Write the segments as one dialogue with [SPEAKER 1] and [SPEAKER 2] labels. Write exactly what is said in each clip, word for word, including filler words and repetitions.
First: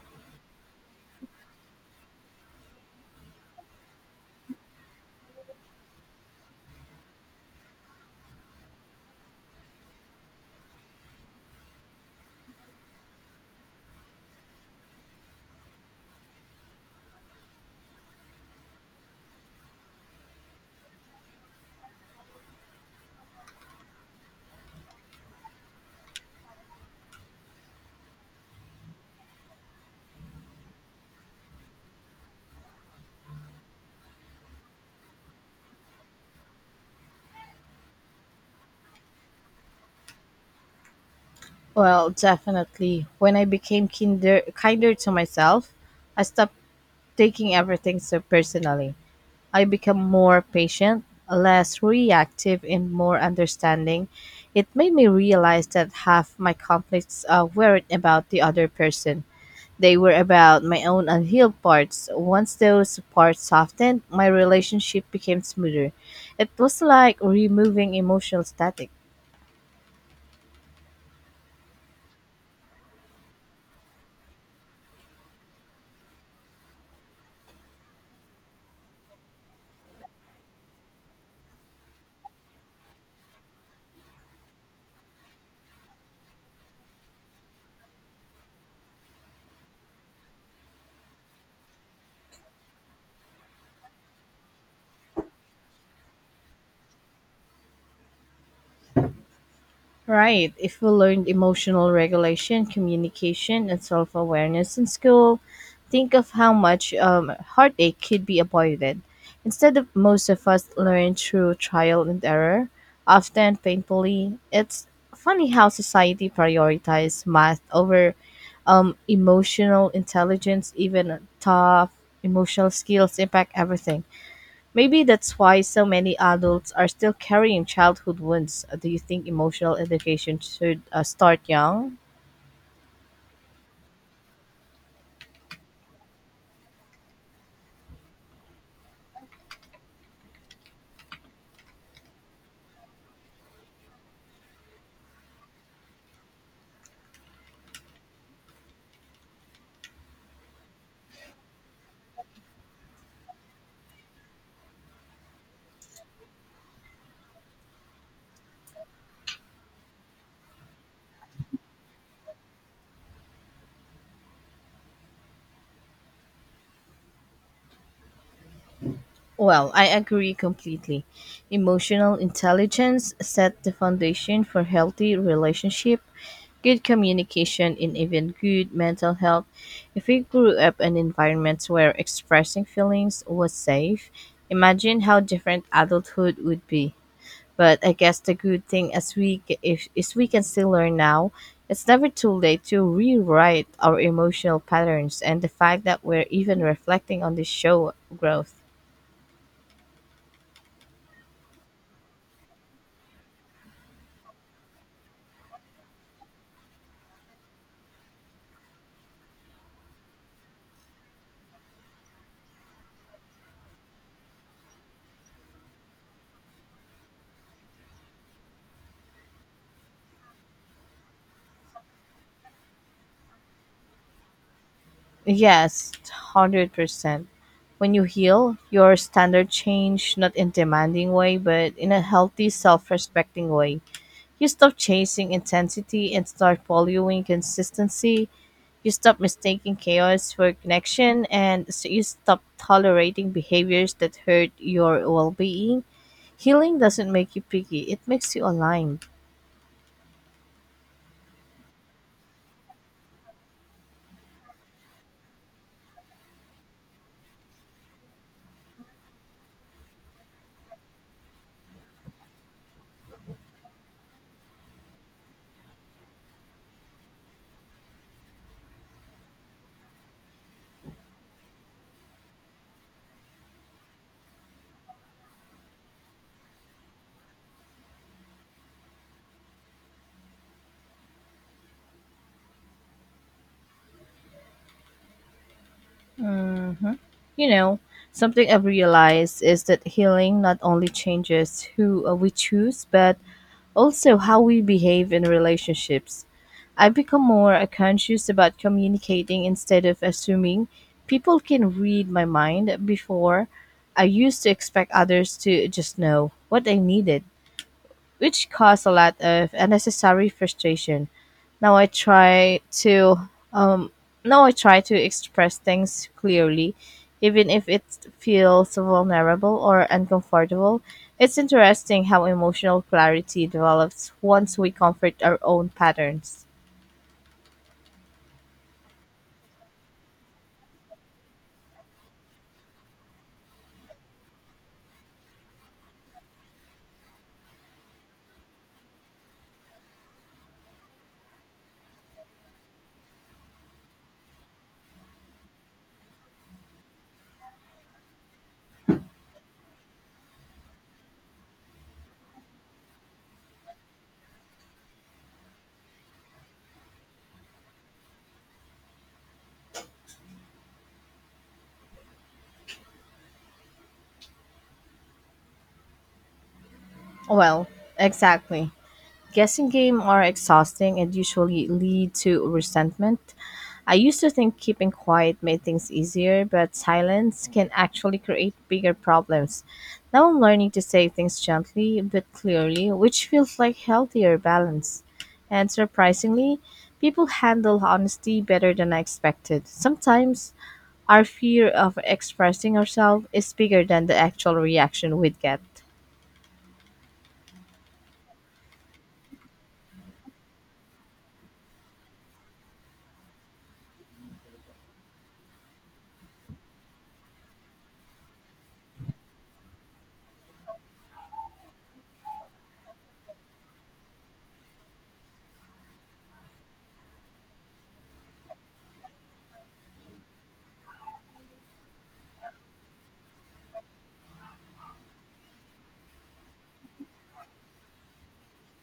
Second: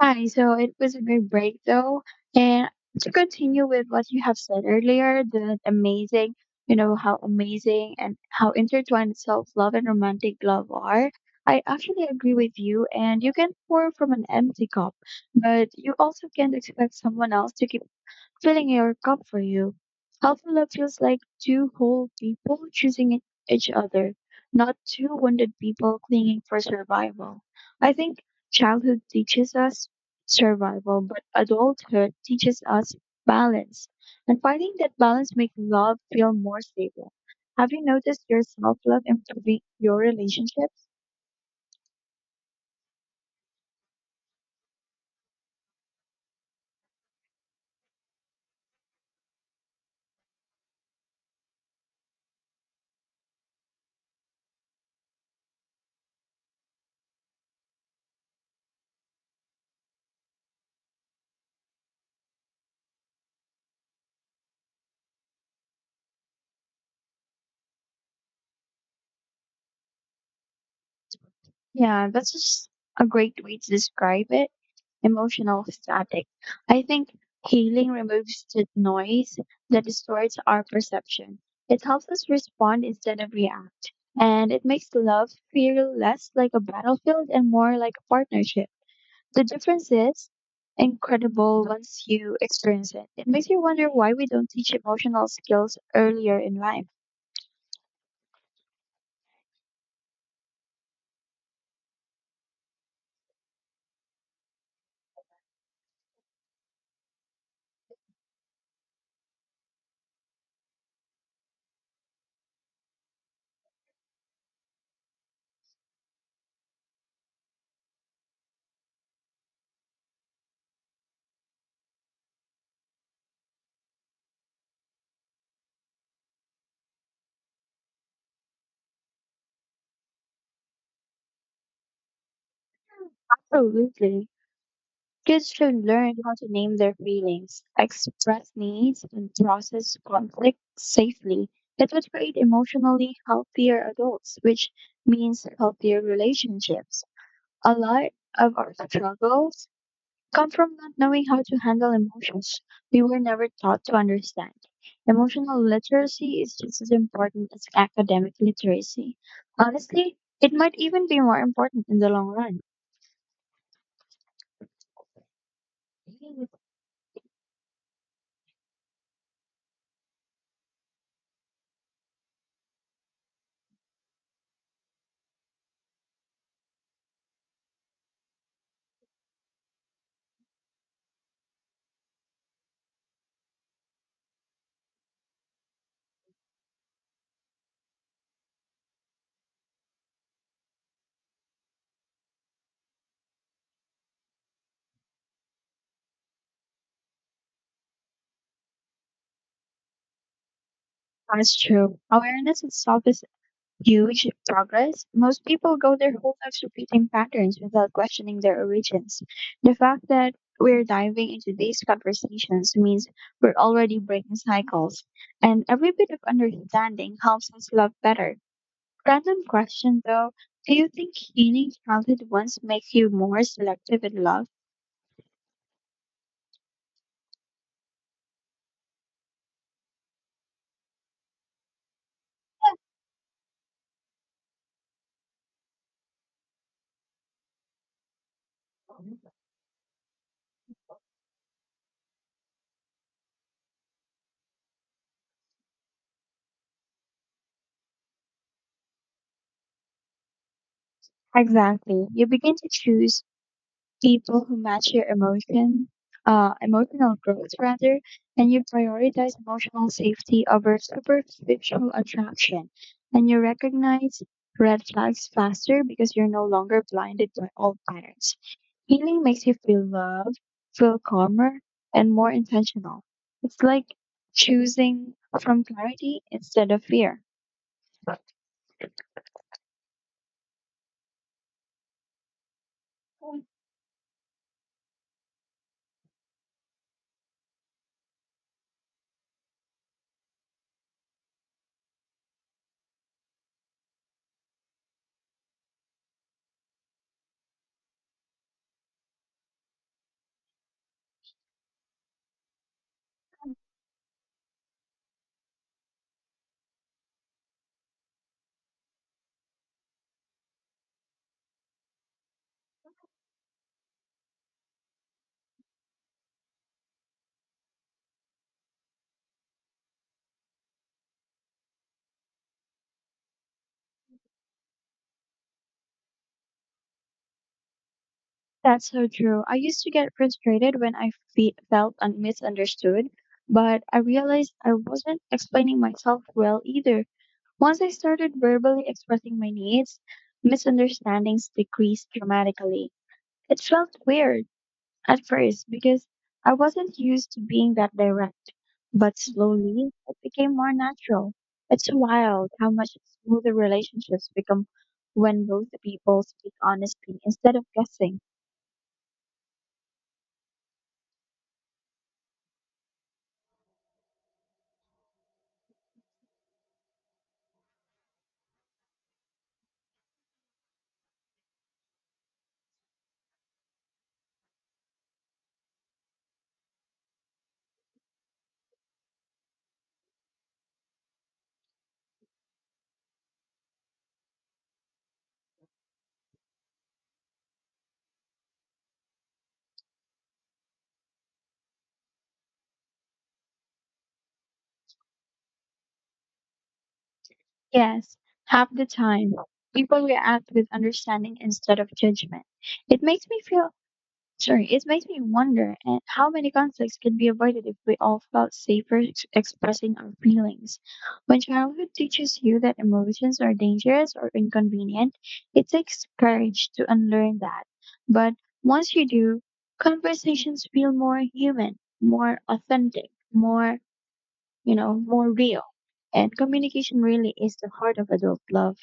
[SPEAKER 1] Hi, so it was a good break though. And to continue with what you have said earlier, that amazing, you know, how amazing and how intertwined self-love and romantic love are. I actually agree with you, and you can pour from an empty cup, but you also can't expect someone else to keep filling your cup for you. Healthy love feels like two whole people choosing e- each other, not two wounded people clinging for survival. I think childhood teaches us survival, but adulthood teaches us balance. And finding that balance makes love feel more stable. Have you noticed your self love improving your relationships?
[SPEAKER 2] Well, definitely. When I became kinder, kinder to myself, I stopped taking everything so personally. I become more patient, less reactive, and more understanding. It made me realize that half my conflicts uh, weren't about the other person. They were about my own unhealed parts. Once those parts softened, my relationship became smoother. It was like removing emotional static.
[SPEAKER 1] Yeah, that's just a great way to describe it. Emotional static. I think healing removes the noise that distorts our perception. It helps us respond instead of react. And it makes love feel less like a battlefield and more like a partnership. The difference is incredible once you experience it. It makes you wonder why we don't teach emotional skills earlier in life.
[SPEAKER 2] Right. If we learned emotional regulation, communication, and self awareness in school, think of how much um, heartache could be avoided. Instead of most of us learn through trial and error, often painfully, it's funny how society prioritizes math over um, emotional intelligence, even tough emotional skills impact everything. Maybe that's why so many adults are still carrying childhood wounds. Uh, Do you think emotional education should uh, start young?
[SPEAKER 1] Absolutely. Kids should learn how to name their feelings, express needs, and process conflict safely. It would create emotionally healthier adults, which means healthier relationships. A lot of our struggles come from not knowing how to handle emotions we were never taught to understand. Emotional literacy is just as important as academic literacy. Honestly, it might even be more important in the long run.
[SPEAKER 2] Well, I agree completely. Emotional intelligence set the foundation for healthy relationship, good communication, and even good mental health. If we grew up in environments where expressing feelings was safe, imagine how different adulthood would be. But I guess the good thing as we ca- if is we can still learn now. It's never too late to rewrite our emotional patterns, and the fact that we're even reflecting on this show growth.
[SPEAKER 1] That's true. Awareness itself is huge progress. Most people go their whole lives repeating patterns without questioning their origins. The fact that we're diving into these conversations means we're already breaking cycles, and every bit of understanding helps us love better. Random question though, do you think healing childhood once makes you more selective in love?
[SPEAKER 2] Yes, one hundred percent. When you heal, your standard change not in demanding way, but in a healthy, self-respecting way. You stop chasing intensity and start valuing consistency. You stop mistaking chaos for connection and so you stop tolerating behaviors that hurt your well-being. Healing doesn't make you picky, it makes you aligned.
[SPEAKER 1] Exactly. You begin to choose people who match your emotion, uh, emotional growth rather, and you prioritize emotional safety over superficial attraction, and you recognize red flags faster because you're no longer blinded by old patterns. Healing makes you feel loved, feel calmer, and more intentional. It's like choosing from clarity instead of fear.
[SPEAKER 2] Mhm. You know, something I've realized is that healing not only changes who uh, we choose, but also how we behave in relationships. I have become more uh, conscious about communicating instead of assuming people can read my mind before I used to expect others to just know what I needed, which caused a lot of unnecessary frustration. Now I try to um now I try to express things clearly, even if it feels vulnerable or uncomfortable. It's interesting how emotional clarity develops once we comfort our own patterns.
[SPEAKER 1] That's so true. I used to get frustrated when I fe- felt un- misunderstood, but I realized I wasn't explaining myself well either. Once I started verbally expressing my needs, misunderstandings decreased dramatically. It felt weird at first because I wasn't used to being that direct, but slowly it became more natural. It's wild how much smoother relationships become when both people speak honestly instead of guessing.
[SPEAKER 2] Well, exactly. Guessing games are exhausting and usually lead to resentment. I used to think keeping quiet made things easier, but silence can actually create bigger problems. Now I'm learning to say things gently but clearly, which feels like healthier balance. And surprisingly, people handle honesty better than I expected. Sometimes our fear of expressing ourselves is bigger than the actual reaction we'd get.
[SPEAKER 1] Yes, half the time people react with understanding instead of judgment. It makes me feel, sorry, it makes me wonder and how many conflicts could be avoided if we all felt safer ex- expressing our feelings. When childhood teaches you that emotions are dangerous or inconvenient, it takes courage to unlearn that. But once you do, conversations feel more human, more authentic, more you know, more real. And communication really is the heart of adult love.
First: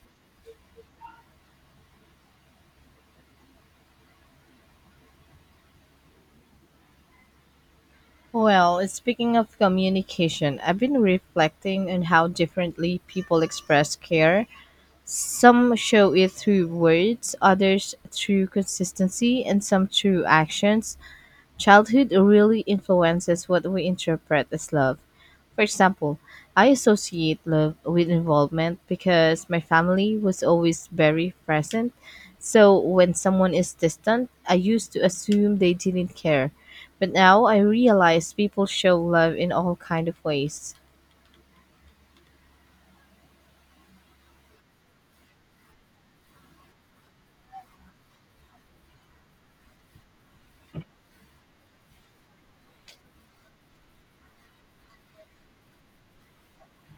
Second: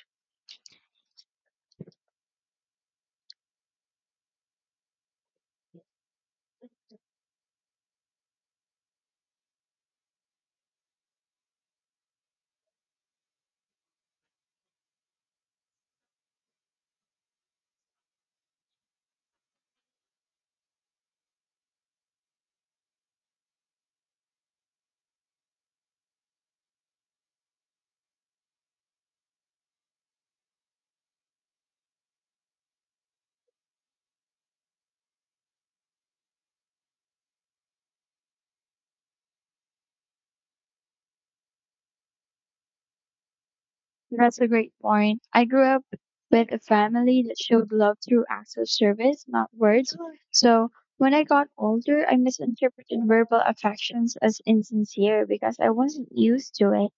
[SPEAKER 2] Well, speaking of communication, I've been reflecting on how differently people express care. Some show it through words, others through consistency, and some through actions. Childhood really influences what we interpret as love. For example, I associate love with involvement because my family was always very present. So when someone is distant, I used to assume they didn't care. But now I realize people show love in all kind of ways.
[SPEAKER 1] That's a great point. I grew up with a family that showed love through acts of service, not words. So when I got older, I misinterpreted verbal affections as insincere because I wasn't used to it.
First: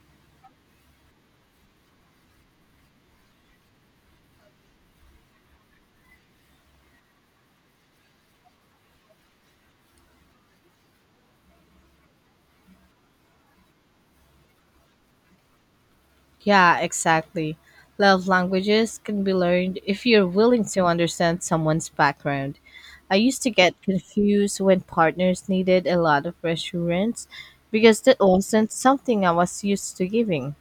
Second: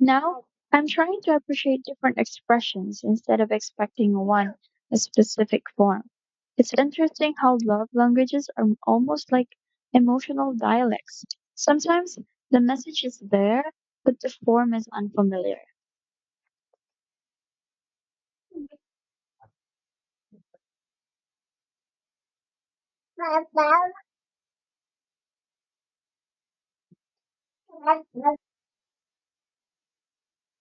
[SPEAKER 1] Now I'm trying to appreciate different expressions instead of expecting one a specific form. It's interesting how love languages are almost like emotional dialects. Sometimes the message is there, but the form is unfamiliar.
[SPEAKER 2] Yeah, exactly. Love languages can be learned if you're willing to understand someone's background. I used to get confused when partners needed a lot of reassurance because that wasn't something I was used to giving.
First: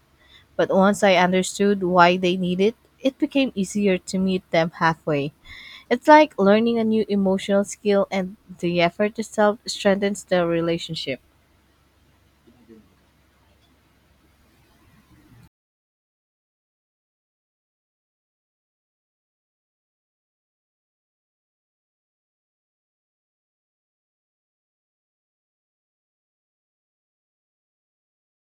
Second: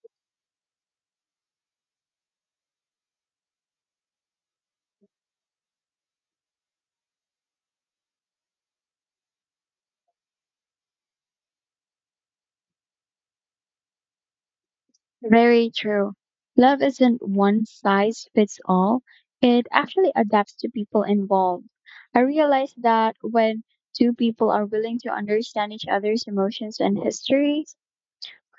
[SPEAKER 2] But once I understood why they need it, it became easier to meet them halfway. It's like learning a new emotional skill, and the effort itself strengthens the relationship.
[SPEAKER 1] Very true. Love isn't one size fits all. It actually adapts to people involved. I realized that when two people are willing to understand each other's emotions and histories,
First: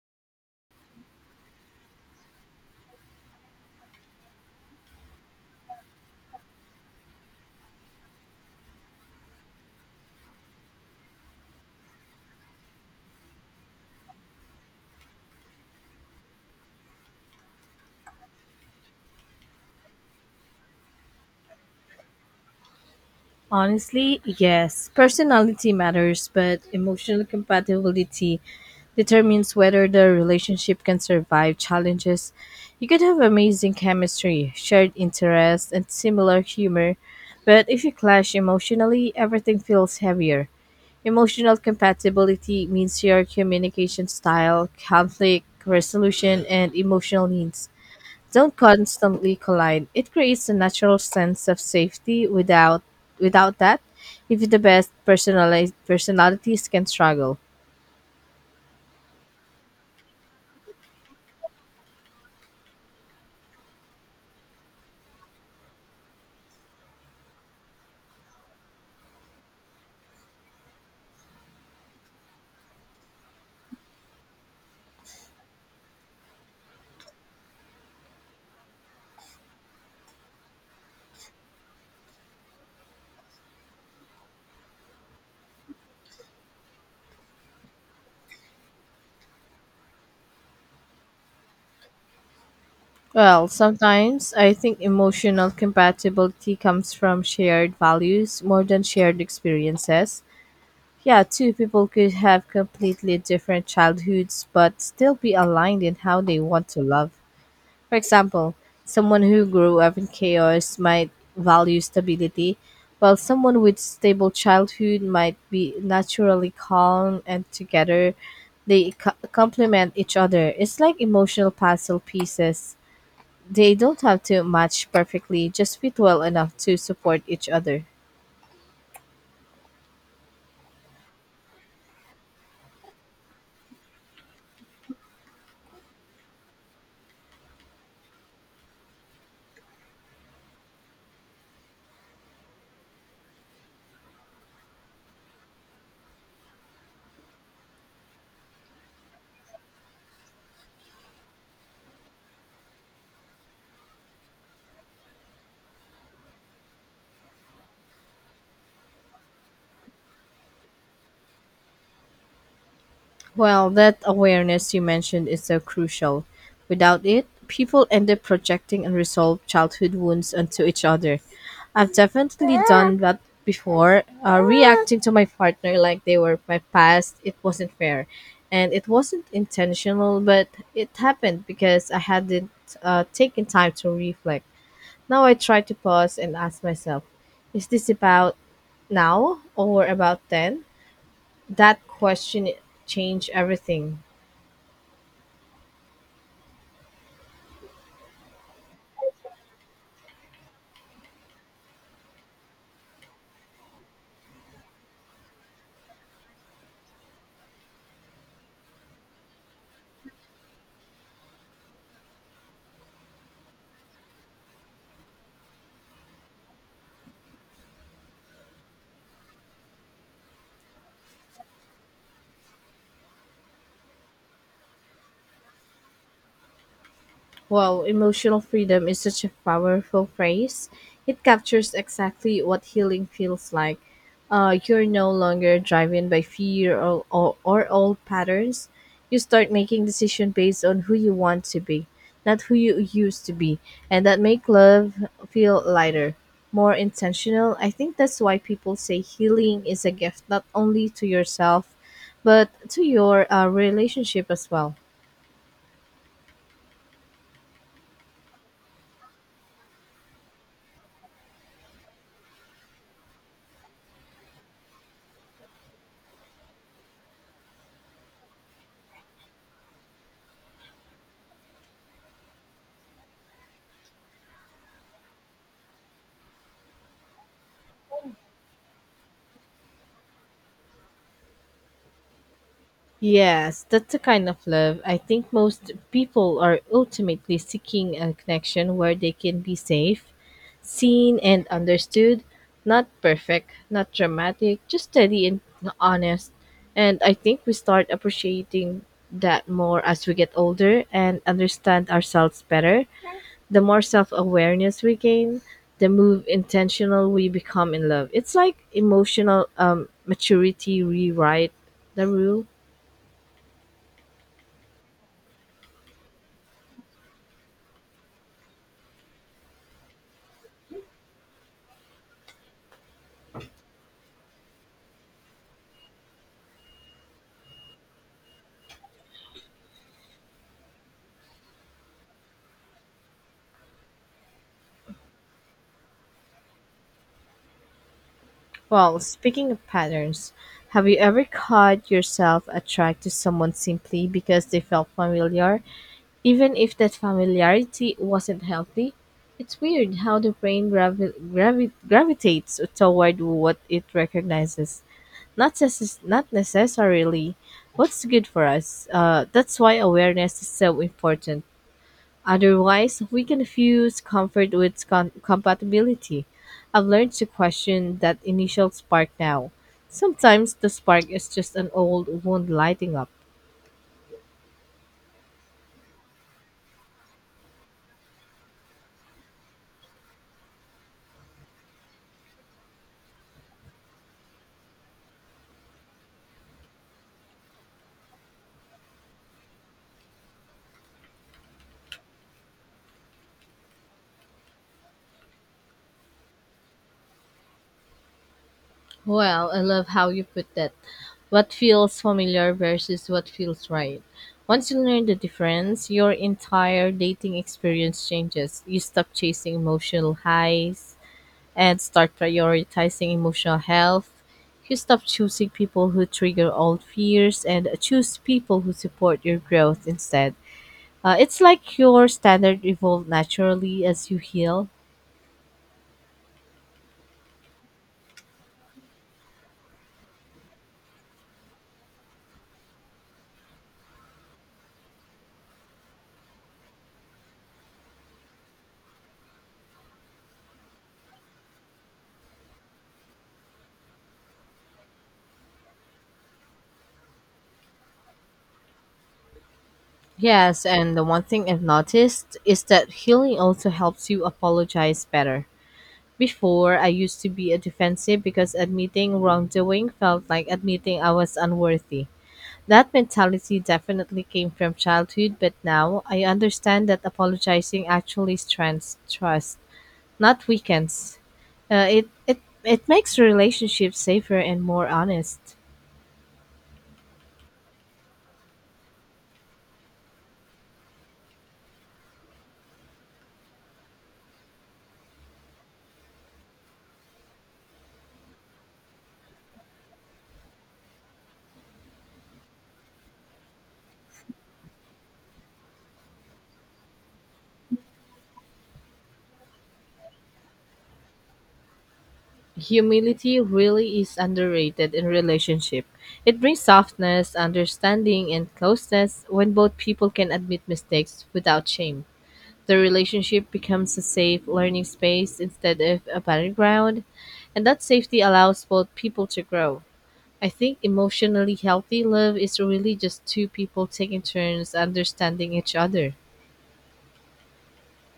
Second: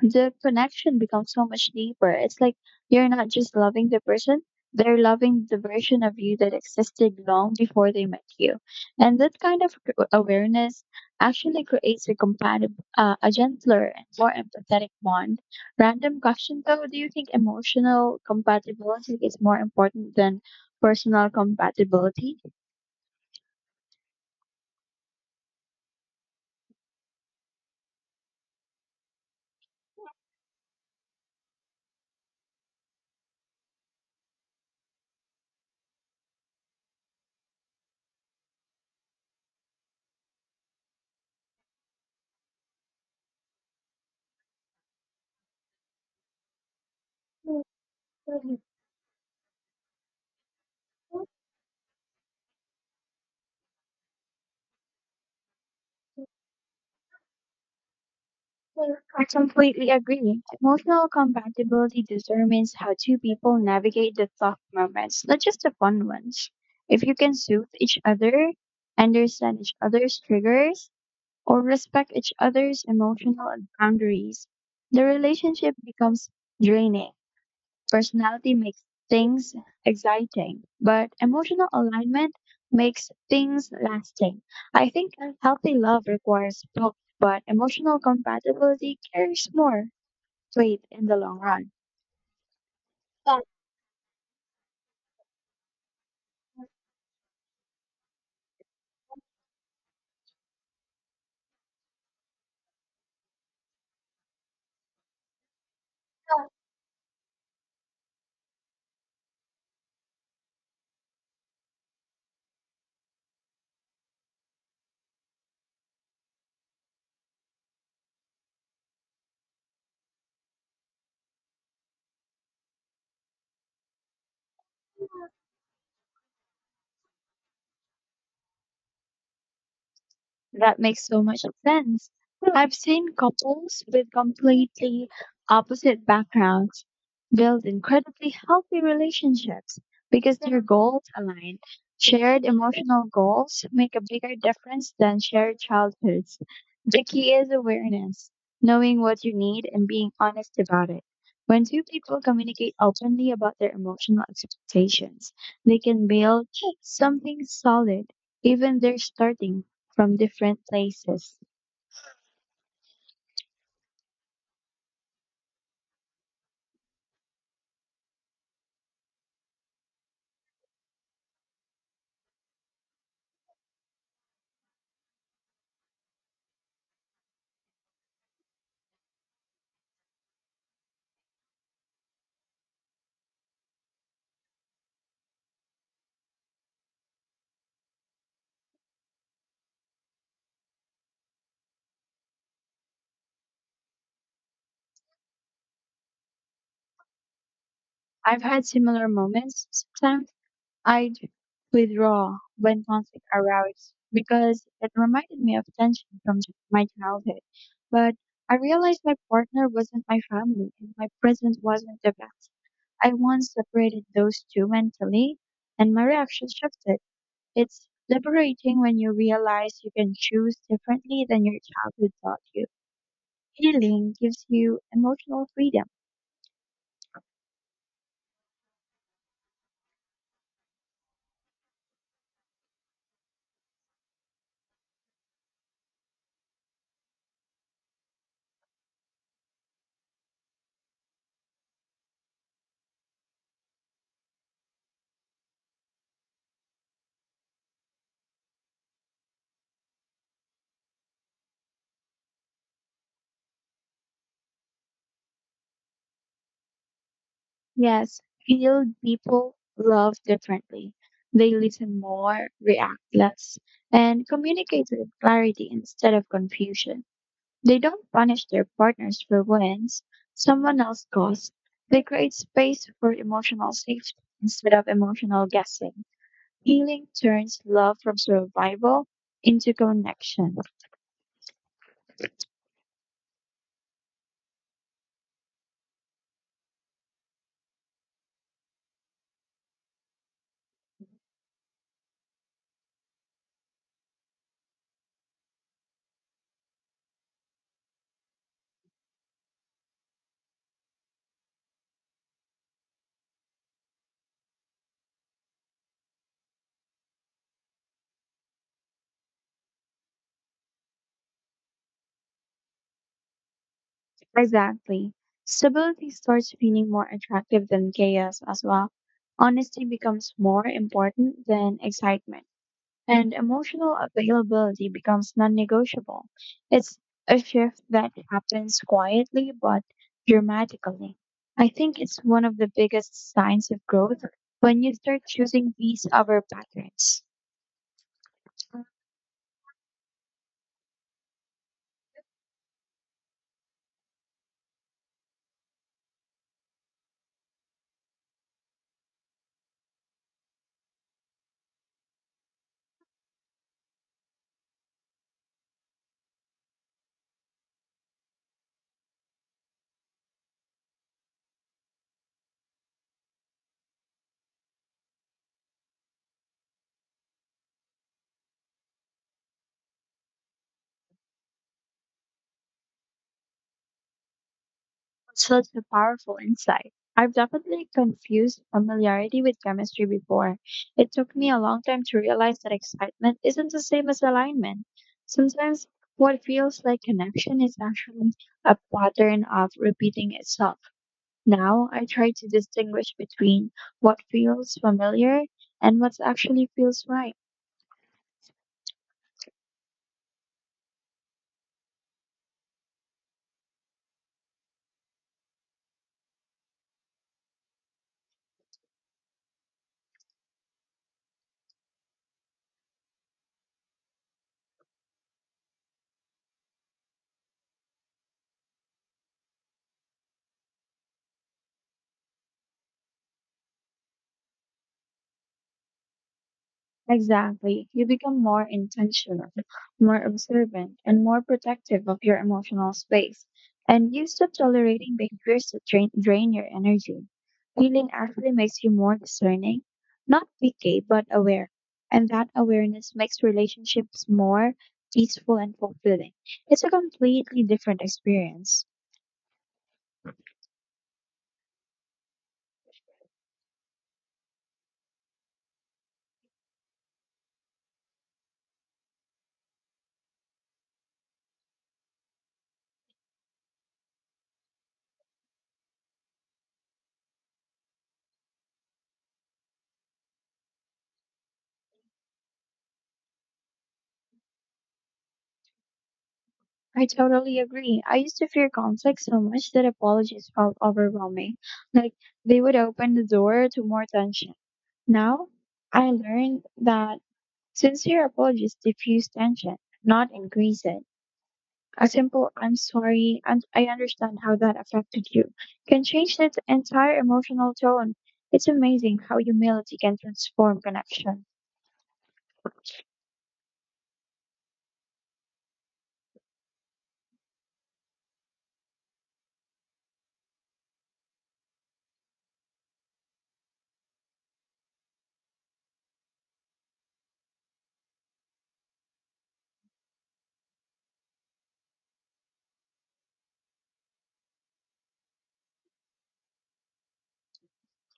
[SPEAKER 1] the connection becomes so much deeper. It's like you're not just loving the person, they're loving the version of you that existed long before they met you. And that kind of c- awareness actually creates a compatible, uh, a gentler and more empathetic bond. Random question though, do you think emotional compatibility is more important than personal compatibility?
[SPEAKER 2] Honestly, yes. Personality matters, but emotional compatibility determines whether the relationship can survive challenges. You could have amazing chemistry, shared interests, and similar humor, but if you clash emotionally, everything feels heavier. Emotional compatibility means your communication style, conflict resolution, and emotional needs don't constantly collide. It creates a natural sense of safety without without that, even the best personali- personalities can struggle.
[SPEAKER 1] Well, I completely agree. Emotional compatibility determines how two people navigate the tough moments, not just the fun ones. If you can soothe each other, understand each other's triggers, or respect each other's emotional boundaries, the relationship becomes draining. Personality makes things exciting, but emotional alignment makes things lasting. I think a healthy love requires both, but emotional compatibility carries more weight in the long run.
[SPEAKER 2] Well, sometimes I think emotional compatibility comes from shared values more than shared experiences. Yeah, two people could have completely different childhoods but still be aligned in how they want to love. For example, someone who grew up in chaos might value stability, while someone with stable childhood might be naturally calm and together they co- complement each other. It's like emotional puzzle pieces. They don't have to match perfectly, just fit well enough to support each other.
[SPEAKER 1] That makes so much sense. I've seen couples with completely opposite backgrounds build incredibly healthy relationships because their goals align. Shared emotional goals make a bigger difference than shared childhoods. The key is awareness, knowing what you need and being honest about it. When two people communicate openly about their emotional expectations, they can build something solid, even they're starting from different places.
[SPEAKER 2] Well, that awareness you mentioned is so crucial. Without it, people end up projecting unresolved childhood wounds onto each other. I've definitely done that before, uh, reacting to my partner like they were my past. It wasn't fair. And it wasn't intentional, but it happened because I hadn't uh, taken time to reflect. Now I try to pause and ask myself, is this about now or about then? That question changed everything.
[SPEAKER 1] I've had similar moments. Sometimes I'd withdraw when conflict arose because it reminded me of tension from ch- my childhood. But I realized my partner wasn't my family and my presence wasn't the best. I once separated those two mentally and my reaction shifted. It's liberating when you realize you can choose differently than your childhood taught you. Healing gives you emotional freedom.
[SPEAKER 2] Wow, emotional freedom is such a powerful phrase. It captures exactly what healing feels like. Uh, you're no longer driven by fear or, or, or old patterns. You start making decisions based on who you want to be, not who you used to be, and that make love feel lighter, more intentional. I think that's why people say healing is a gift not only to yourself, but to your uh, relationship as well.
[SPEAKER 1] Yes, healed people love differently. They listen more, react less, and communicate with clarity instead of confusion. They don't punish their partners for wins someone else caused. They create space for emotional safety instead of emotional guessing. Healing turns love from survival into connection.
[SPEAKER 2] Yes, that's the kind of love. I think most people are ultimately seeking a connection where they can be safe, seen, and understood. Not perfect, not dramatic, just steady and honest. And I think we start appreciating that more as we get older and understand ourselves better. The more self awareness we gain, the more intentional we become in love. It's like emotional um, maturity rewrite the rule.
[SPEAKER 1] Exactly. Stability starts feeling more attractive than chaos as well. Honesty becomes more important than excitement, and emotional availability becomes non negotiable. It's a shift that happens quietly but dramatically. I think it's one of the biggest signs of growth when you start choosing these other patterns.
[SPEAKER 2] Well, speaking of patterns, have you ever caught yourself attracted to someone simply because they felt familiar, even if that familiarity wasn't healthy? It's weird how the brain gravi- gravi- gravitates toward what it recognizes, not necess- not necessarily what's good for us. Uh, that's why awareness is so important. Otherwise, we confuse comfort with com- compatibility. I've learned to question that initial spark now. Sometimes the spark is just an old wound lighting up.
[SPEAKER 1] Such a powerful insight. I've definitely confused familiarity with chemistry before. It took me a long time to realize that excitement isn't the same as alignment. Sometimes what feels like connection is actually a pattern of repeating itself. Now I try to distinguish between what feels familiar and what actually feels right.
[SPEAKER 2] Well, I love how you put that. What feels familiar versus what feels right. Once you learn the difference, your entire dating experience changes. You stop chasing emotional highs and start prioritizing emotional health. You stop choosing people who trigger old fears and choose people who support your growth instead. Uh, it's like your standard evolve naturally as you heal.
[SPEAKER 1] Exactly. You become more intentional, more observant, and more protective of your emotional space. And you stop tolerating behaviors that drain, drain your energy. Healing actually makes you more discerning, not picky, but aware. And that awareness makes relationships more peaceful and fulfilling. It's a completely different experience.
[SPEAKER 2] Yes, and the one thing I've noticed is that healing also helps you apologize better. Before, I used to be a defensive because admitting wrongdoing felt like admitting I was unworthy. That mentality definitely came from childhood, but now I understand that apologizing actually strengthens trust, not weakens. Uh, it, it, it makes relationships safer and more honest.
[SPEAKER 1] I totally agree. I used to fear conflict so much that apologies felt overwhelming. Like they would open the door to more tension. Now, I learned that sincere apologies diffuse tension, not increase it. A simple "I'm sorry" and "I understand how that affected you" can change the entire emotional tone. It's amazing how humility can transform connection.
[SPEAKER 2] Humility really is underrated in relationship. It brings softness, understanding, and closeness when both people can admit mistakes without shame. The relationship becomes a safe learning space instead of a battleground, and that safety allows both people to grow. I think emotionally healthy love is really just two people taking turns understanding each other.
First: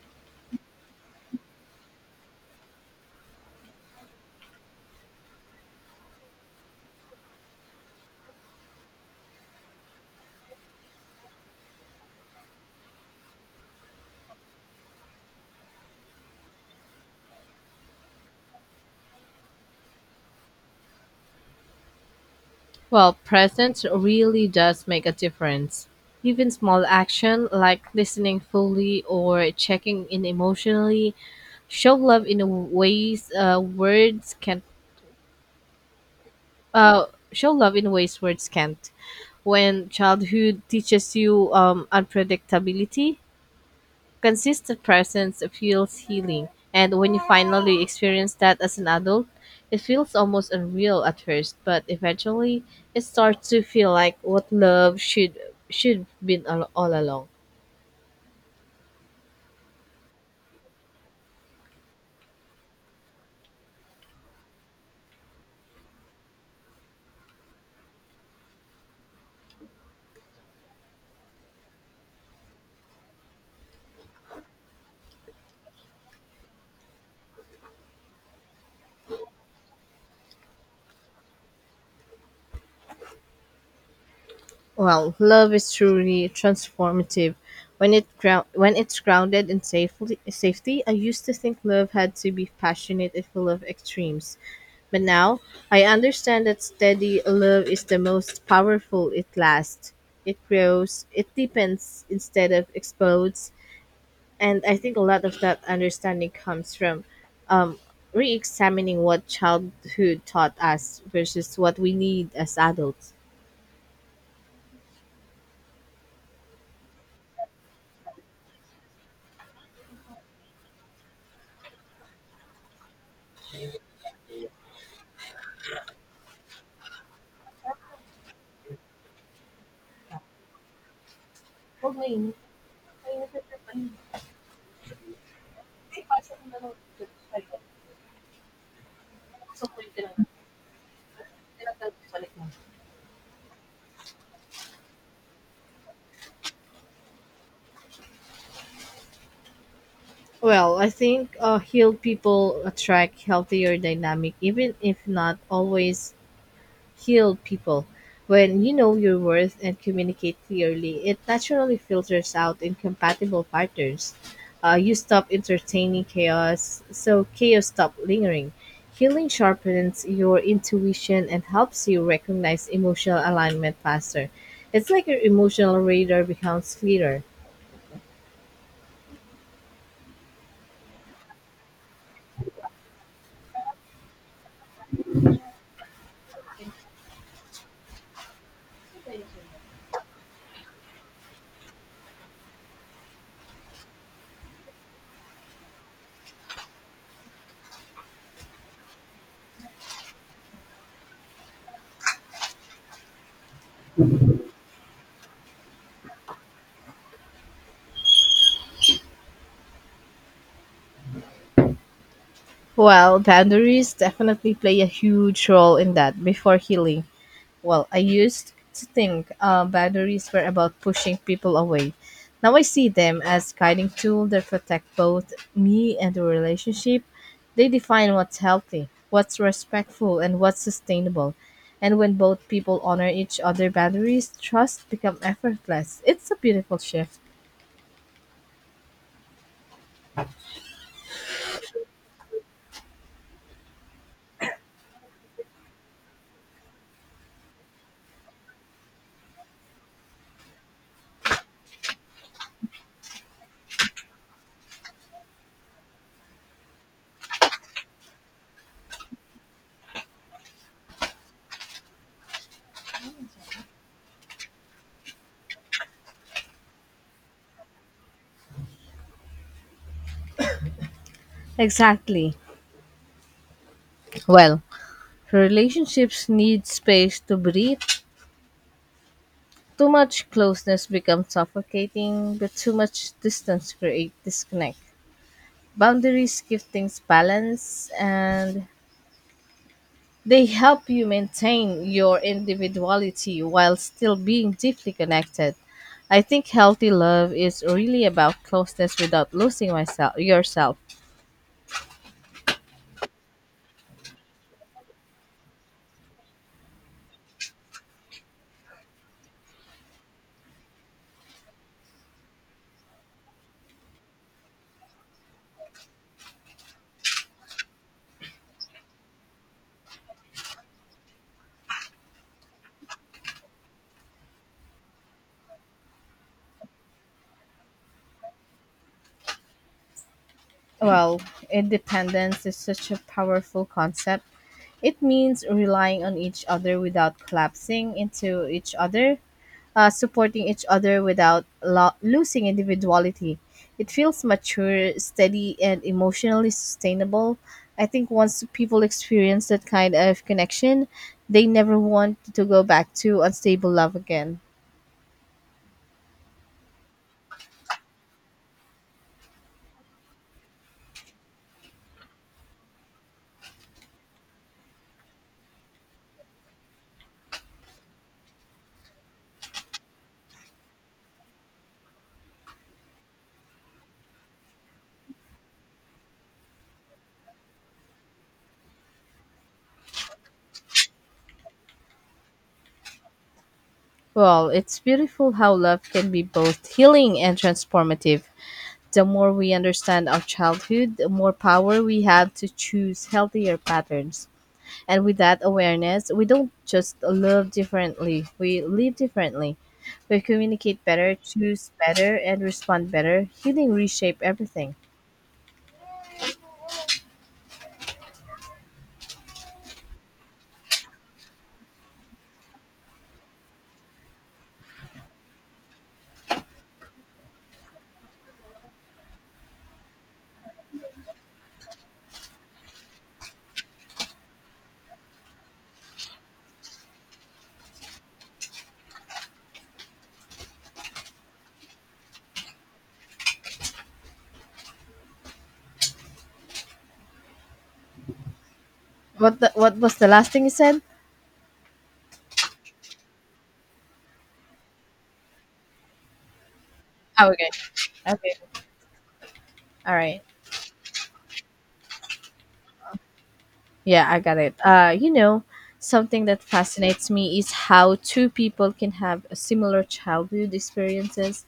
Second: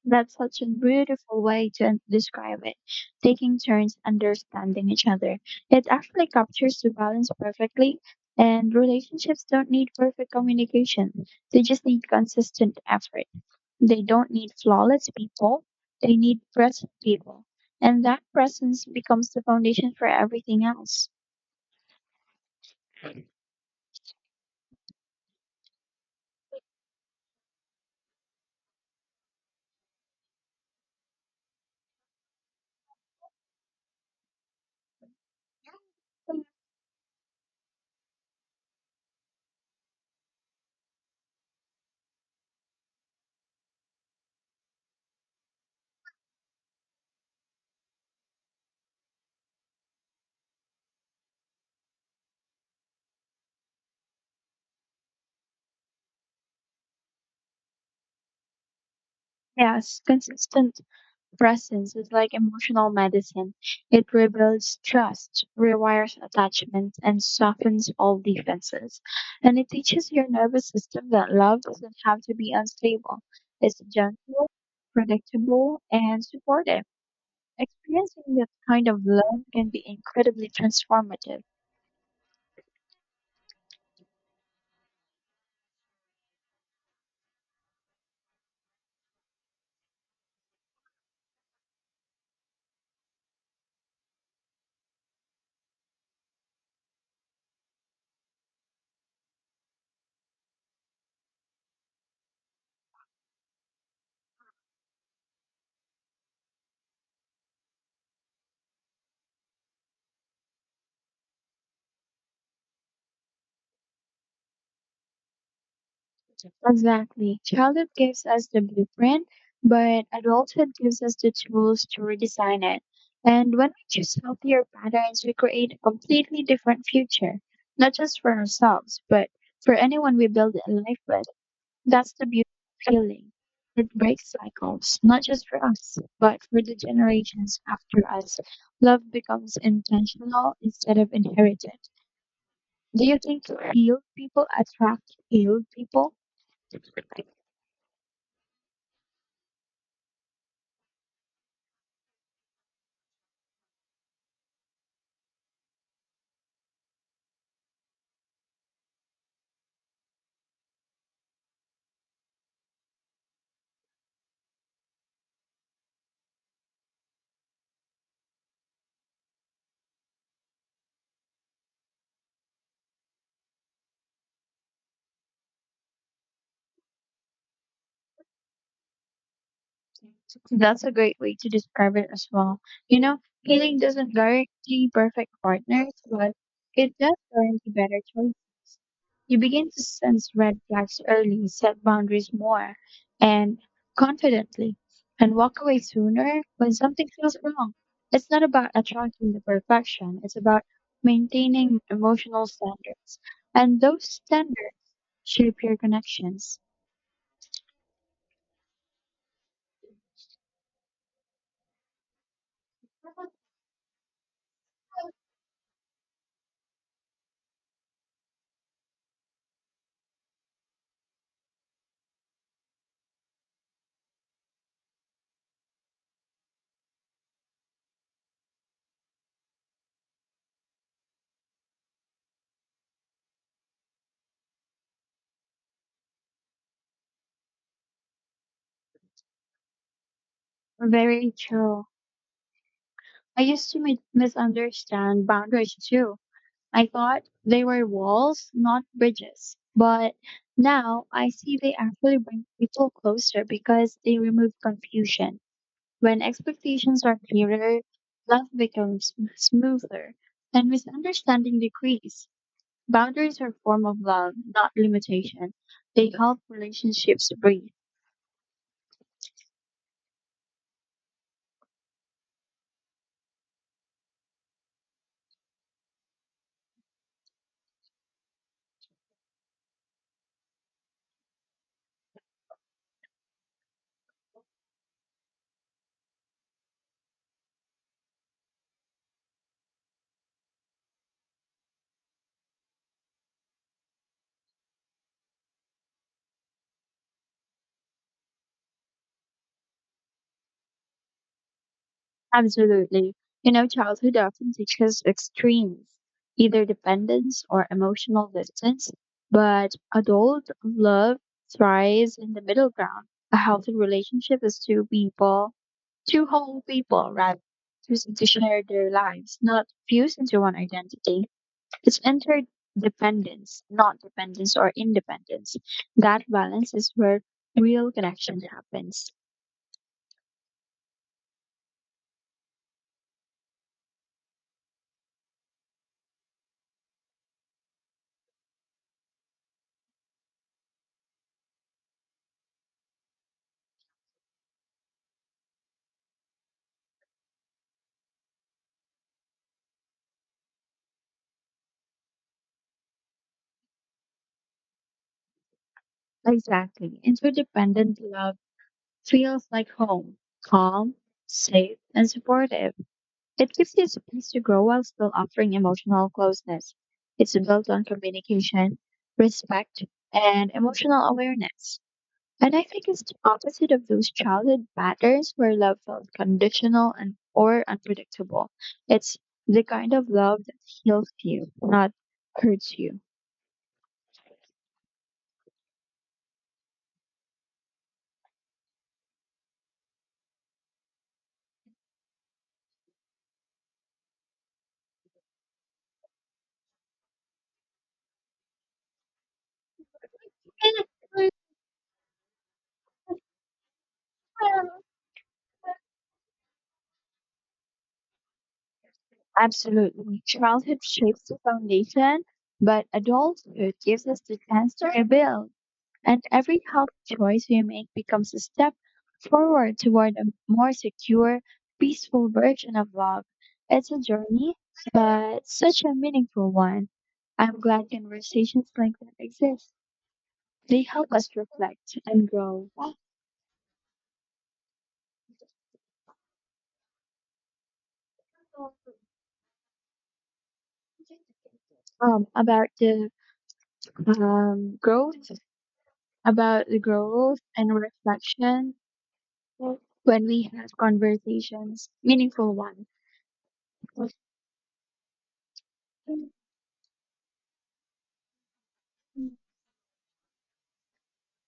[SPEAKER 1] That's such a beautiful way to en- describe it, taking turns understanding each other. It actually captures the balance perfectly, and relationships don't need perfect communication. They just need consistent effort. They don't need flawless people, they need present people. And that presence becomes the foundation for everything else.
[SPEAKER 2] Well, presence really does make a difference. Even small action like listening fully or checking in emotionally show love in a ways uh, words can't. Uh, Show love in ways words can't. When childhood teaches you um, unpredictability, consistent presence feels healing, and when you finally experience that as an adult, it feels almost unreal at first, but eventually it starts to feel like what love should should been all, all along.
[SPEAKER 1] Yes, consistent presence is like emotional medicine. It rebuilds trust, rewires attachments, and softens all defenses. And it teaches your nervous system that love doesn't have to be unstable. It's gentle, predictable, and supportive. Experiencing that kind of love can be incredibly transformative.
[SPEAKER 2] Well, love is truly transformative. When it ground when it's grounded in safely safety, I used to think love had to be passionate and full of extremes. But now I understand that steady love is the most powerful. It lasts, it grows, it deepens instead of explodes. And I think a lot of that understanding comes from um, re examining what childhood taught us versus what we need as adults.
[SPEAKER 1] Exactly. Childhood gives us the blueprint, but adulthood gives us the tools to redesign it. And when we choose healthier patterns, we create a completely different future, not just for ourselves, but for anyone we build a life with. That's the beauty of healing. It breaks cycles, not just for us, but for the generations after us. Love becomes intentional instead of inherited. Do you think healed people attract healed people?
[SPEAKER 2] Well, I think uh, healed people attract healthier dynamic, even if not always heal people. When you know your worth and communicate clearly, it naturally filters out incompatible partners. Uh, you stop entertaining chaos, so chaos stop lingering. Healing sharpens your intuition and helps you recognize emotional alignment faster. It's like your emotional radar becomes clearer.
[SPEAKER 1] That's a great way to describe it as well. You know, healing doesn't guarantee perfect partners, but it does guarantee better choices. You begin to sense red flags early, set boundaries more and confidently, and walk away sooner when something feels wrong. It's not about attracting the perfection, it's about maintaining emotional standards. And those standards shape your connections.
[SPEAKER 2] Well, boundaries definitely play a huge role in that before healing. Well, I used to think uh, boundaries were about pushing people away. Now I see them as guiding tools that protect both me and the relationship. They define what's healthy, what's respectful, and what's sustainable. And when both people honor each other boundaries, trust become effortless. It's a beautiful shift.
[SPEAKER 1] Very true. I used to mi- misunderstand boundaries too. I thought they were walls, not bridges. But now I see they actually bring people closer because they remove confusion. When expectations are clearer, love becomes sm- smoother and misunderstanding decrease. Boundaries are a form of love, not limitation. They help relationships breathe.
[SPEAKER 2] Exactly. Well, relationships need space to breathe. Too much closeness becomes suffocating, but too much distance creates disconnect. Boundaries give things balance and they help you maintain your individuality while still being deeply connected. I think healthy love is really about closeness without losing myself yourself.
[SPEAKER 1] Absolutely. You know, childhood often teaches extremes, either dependence or emotional distance, but adult love thrives in the middle ground. A healthy relationship is two people, two whole people, rather, choosing to share their lives, not fused into one identity. It's interdependence, not dependence or independence. That balance is where real connection happens.
[SPEAKER 2] Well, independence is such a powerful concept. It means relying on each other without collapsing into each other, uh, supporting each other without lo- losing individuality. It feels mature, steady, and emotionally sustainable. I think once people experience that kind of connection, they never want to go back to unstable love again.
[SPEAKER 1] Exactly. Interdependent love feels like home, calm, safe, and supportive. It gives you space to grow while still offering emotional closeness. It's built on communication, respect, and emotional awareness. And I think it's the opposite of those childhood patterns where love felt conditional and or unpredictable. It's the kind of love that heals you, not hurts you.
[SPEAKER 2] Well, it's beautiful how love can be both healing and transformative. The more we understand our childhood, the more power we have to choose healthier patterns. And with that awareness, we don't just live differently, we live differently. We communicate better, choose better, and respond better. Healing reshape everything.
[SPEAKER 1] Absolutely. Childhood shapes the foundation, but adulthood gives us the chance to rebuild. And every health choice we make becomes a step forward toward a more secure, peaceful version of love. It's a journey, but such a meaningful one. I'm glad conversations like that exist. They help us reflect and grow.
[SPEAKER 2] What the, what was the last thing you said?
[SPEAKER 1] Um, about the um, growth, about the
[SPEAKER 2] Oh,
[SPEAKER 1] growth
[SPEAKER 2] okay.
[SPEAKER 1] and
[SPEAKER 2] Okay.
[SPEAKER 1] reflection
[SPEAKER 2] All right.
[SPEAKER 1] when we have conversations, meaningful one.
[SPEAKER 2] Yeah, I got it. Uh, you know, something that fascinates me is how two people can have a similar childhood experiences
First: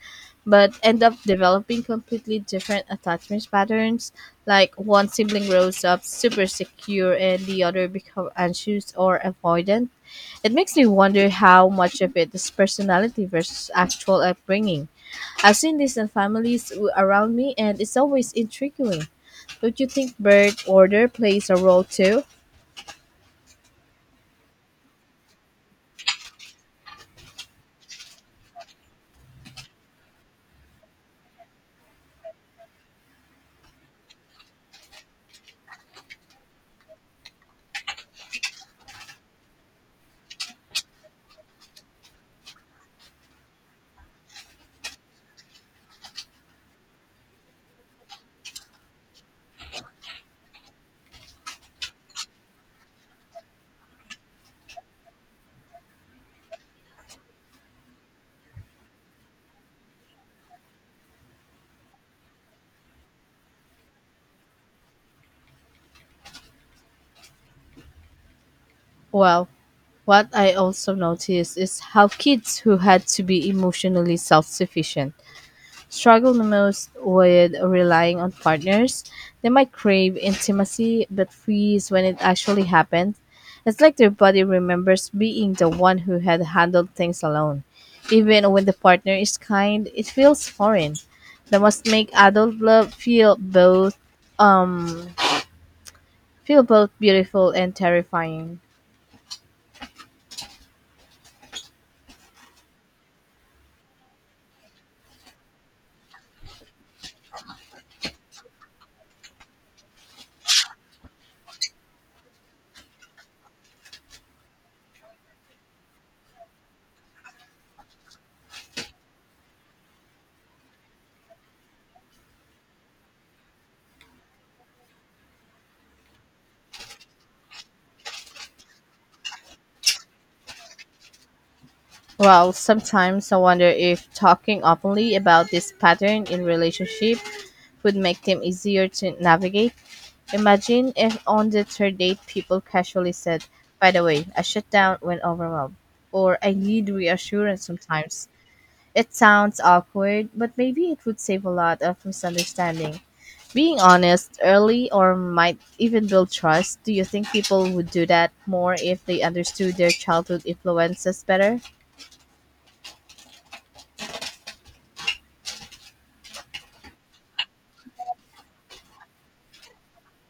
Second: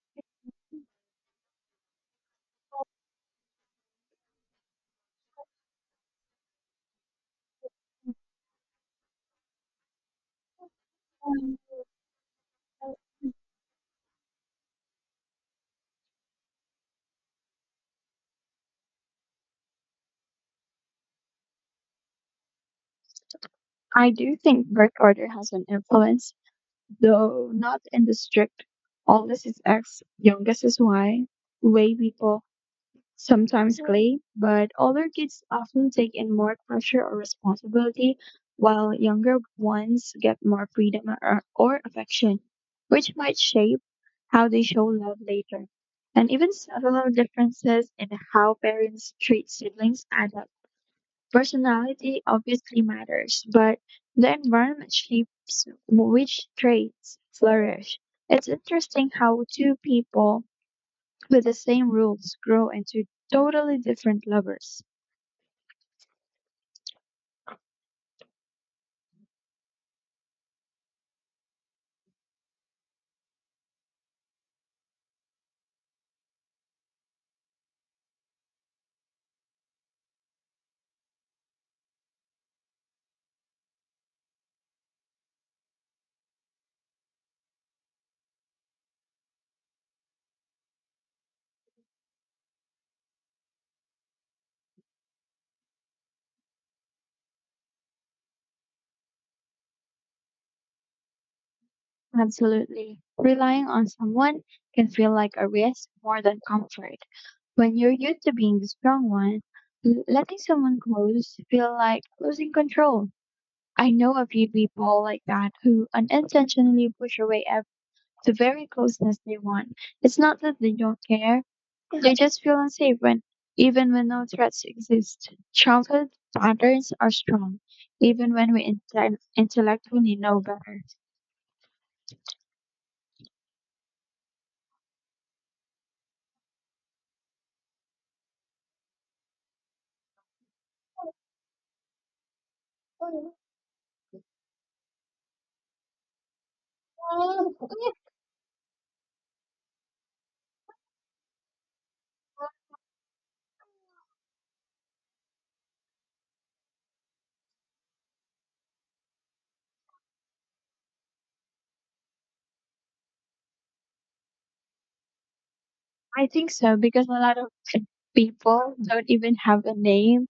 [SPEAKER 2] but end up developing completely different attachment patterns. Like one sibling grows up super secure and the other become anxious or avoidant. It makes me wonder how much of it is personality versus actual upbringing. I've seen this in families w- around me and it's always intriguing. Don't you think birth order plays a role too?
[SPEAKER 1] I do think birth order has an influence, though not in the strict oldest is X, youngest is Y way people sometimes play, but older kids often take in more pressure or responsibility, while younger ones get more freedom or, or affection, which might shape how they show love later. And even subtle differences in how parents treat siblings add up. Personality obviously matters, but the environment shapes which traits flourish. It's interesting how two people with the same rules grow into totally different lovers.
[SPEAKER 2] Well, what I also noticed is how kids who had to be emotionally self sufficient struggle the most with relying on partners. They might crave intimacy but freeze when it actually happens. It's like their body remembers being the one who had handled things alone. Even when the partner is kind, it feels foreign. That must make adult love feel both um feel both beautiful and terrifying.
[SPEAKER 1] Absolutely. Relying on someone can feel like a risk more than comfort. When you're used to being the strong one, l- letting someone close feel like losing control. I know a few people like that who unintentionally push away ev- the very closeness they want. It's not that they don't care, they just feel unsafe when, even when no threats exist. Childhood patterns are strong, even when we inte- intellectually know better.
[SPEAKER 2] Well, sometimes I wonder if talking openly about this pattern in relationship would make them easier to navigate. Imagine if on the third date people casually said, "By the way, I shut down when overwhelmed," or "I need reassurance sometimes." It sounds awkward, but maybe it would save a lot of misunderstanding. Being honest early or might even build trust. Do you think people would do that more if they understood their childhood influences better?
[SPEAKER 1] I think so because a lot of people don't even have a name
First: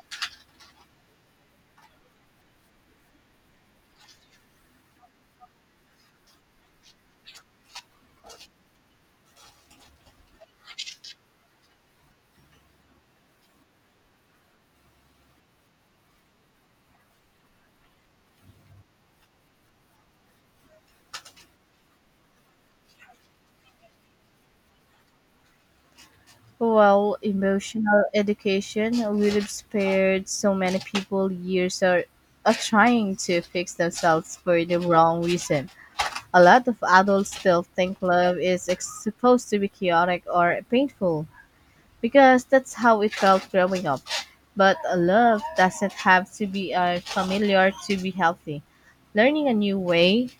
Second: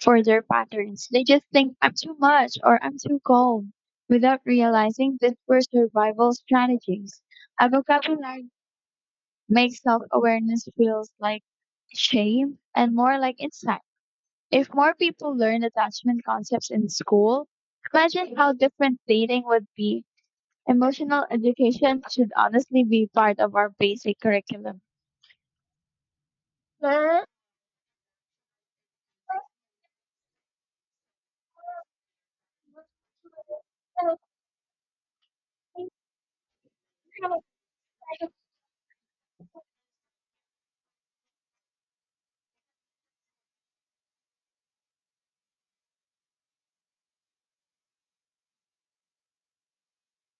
[SPEAKER 1] for their patterns. They just think I'm too much or I'm too cold without realizing that were survival strategies. A vocabulary makes self awareness feels like shame and more like insight. If more people learn attachment concepts in school, imagine how different dating would be. Emotional education should honestly be part of our basic curriculum.
[SPEAKER 2] Well, emotional education would have spared so many people years of, of trying to fix themselves for the wrong reason. A lot of adults still think love is ex- supposed to be chaotic or painful because that's how it felt growing up. But a love doesn't have to be uh, familiar to be healthy. Learning a new way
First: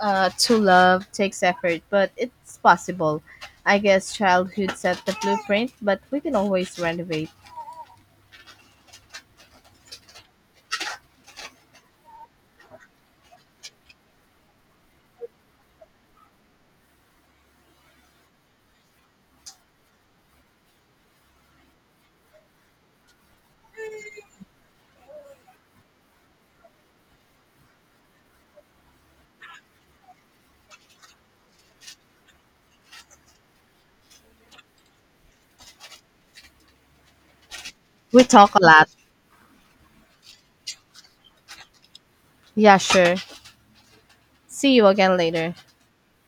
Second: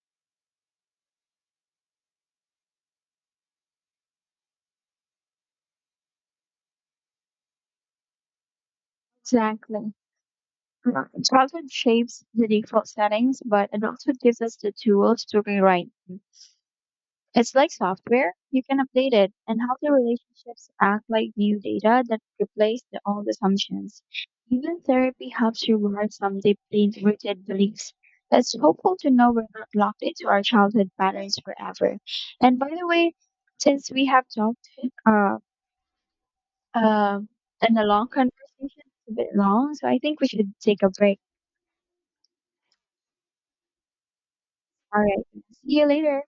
[SPEAKER 2] uh, to love takes effort, but it's possible. I guess childhood set the blueprint, but we can always renovate.
[SPEAKER 1] Exactly. Childhood shapes the default settings, but adulthood gives us the tools to rewrite. It's like software, you can update it, and healthy relationships act like new data that replace the old assumptions. Even therapy helps reward some deeply rooted beliefs. It's hopeful to know we're not locked into our childhood patterns forever. And by the way, since we have talked uh, uh, in a long
[SPEAKER 2] We
[SPEAKER 1] conversation,
[SPEAKER 2] talk a lot.
[SPEAKER 1] it's a bit long, so I think we should take a break.
[SPEAKER 2] Yeah, sure. See you
[SPEAKER 1] All
[SPEAKER 2] again
[SPEAKER 1] right,
[SPEAKER 2] later.
[SPEAKER 1] see you later.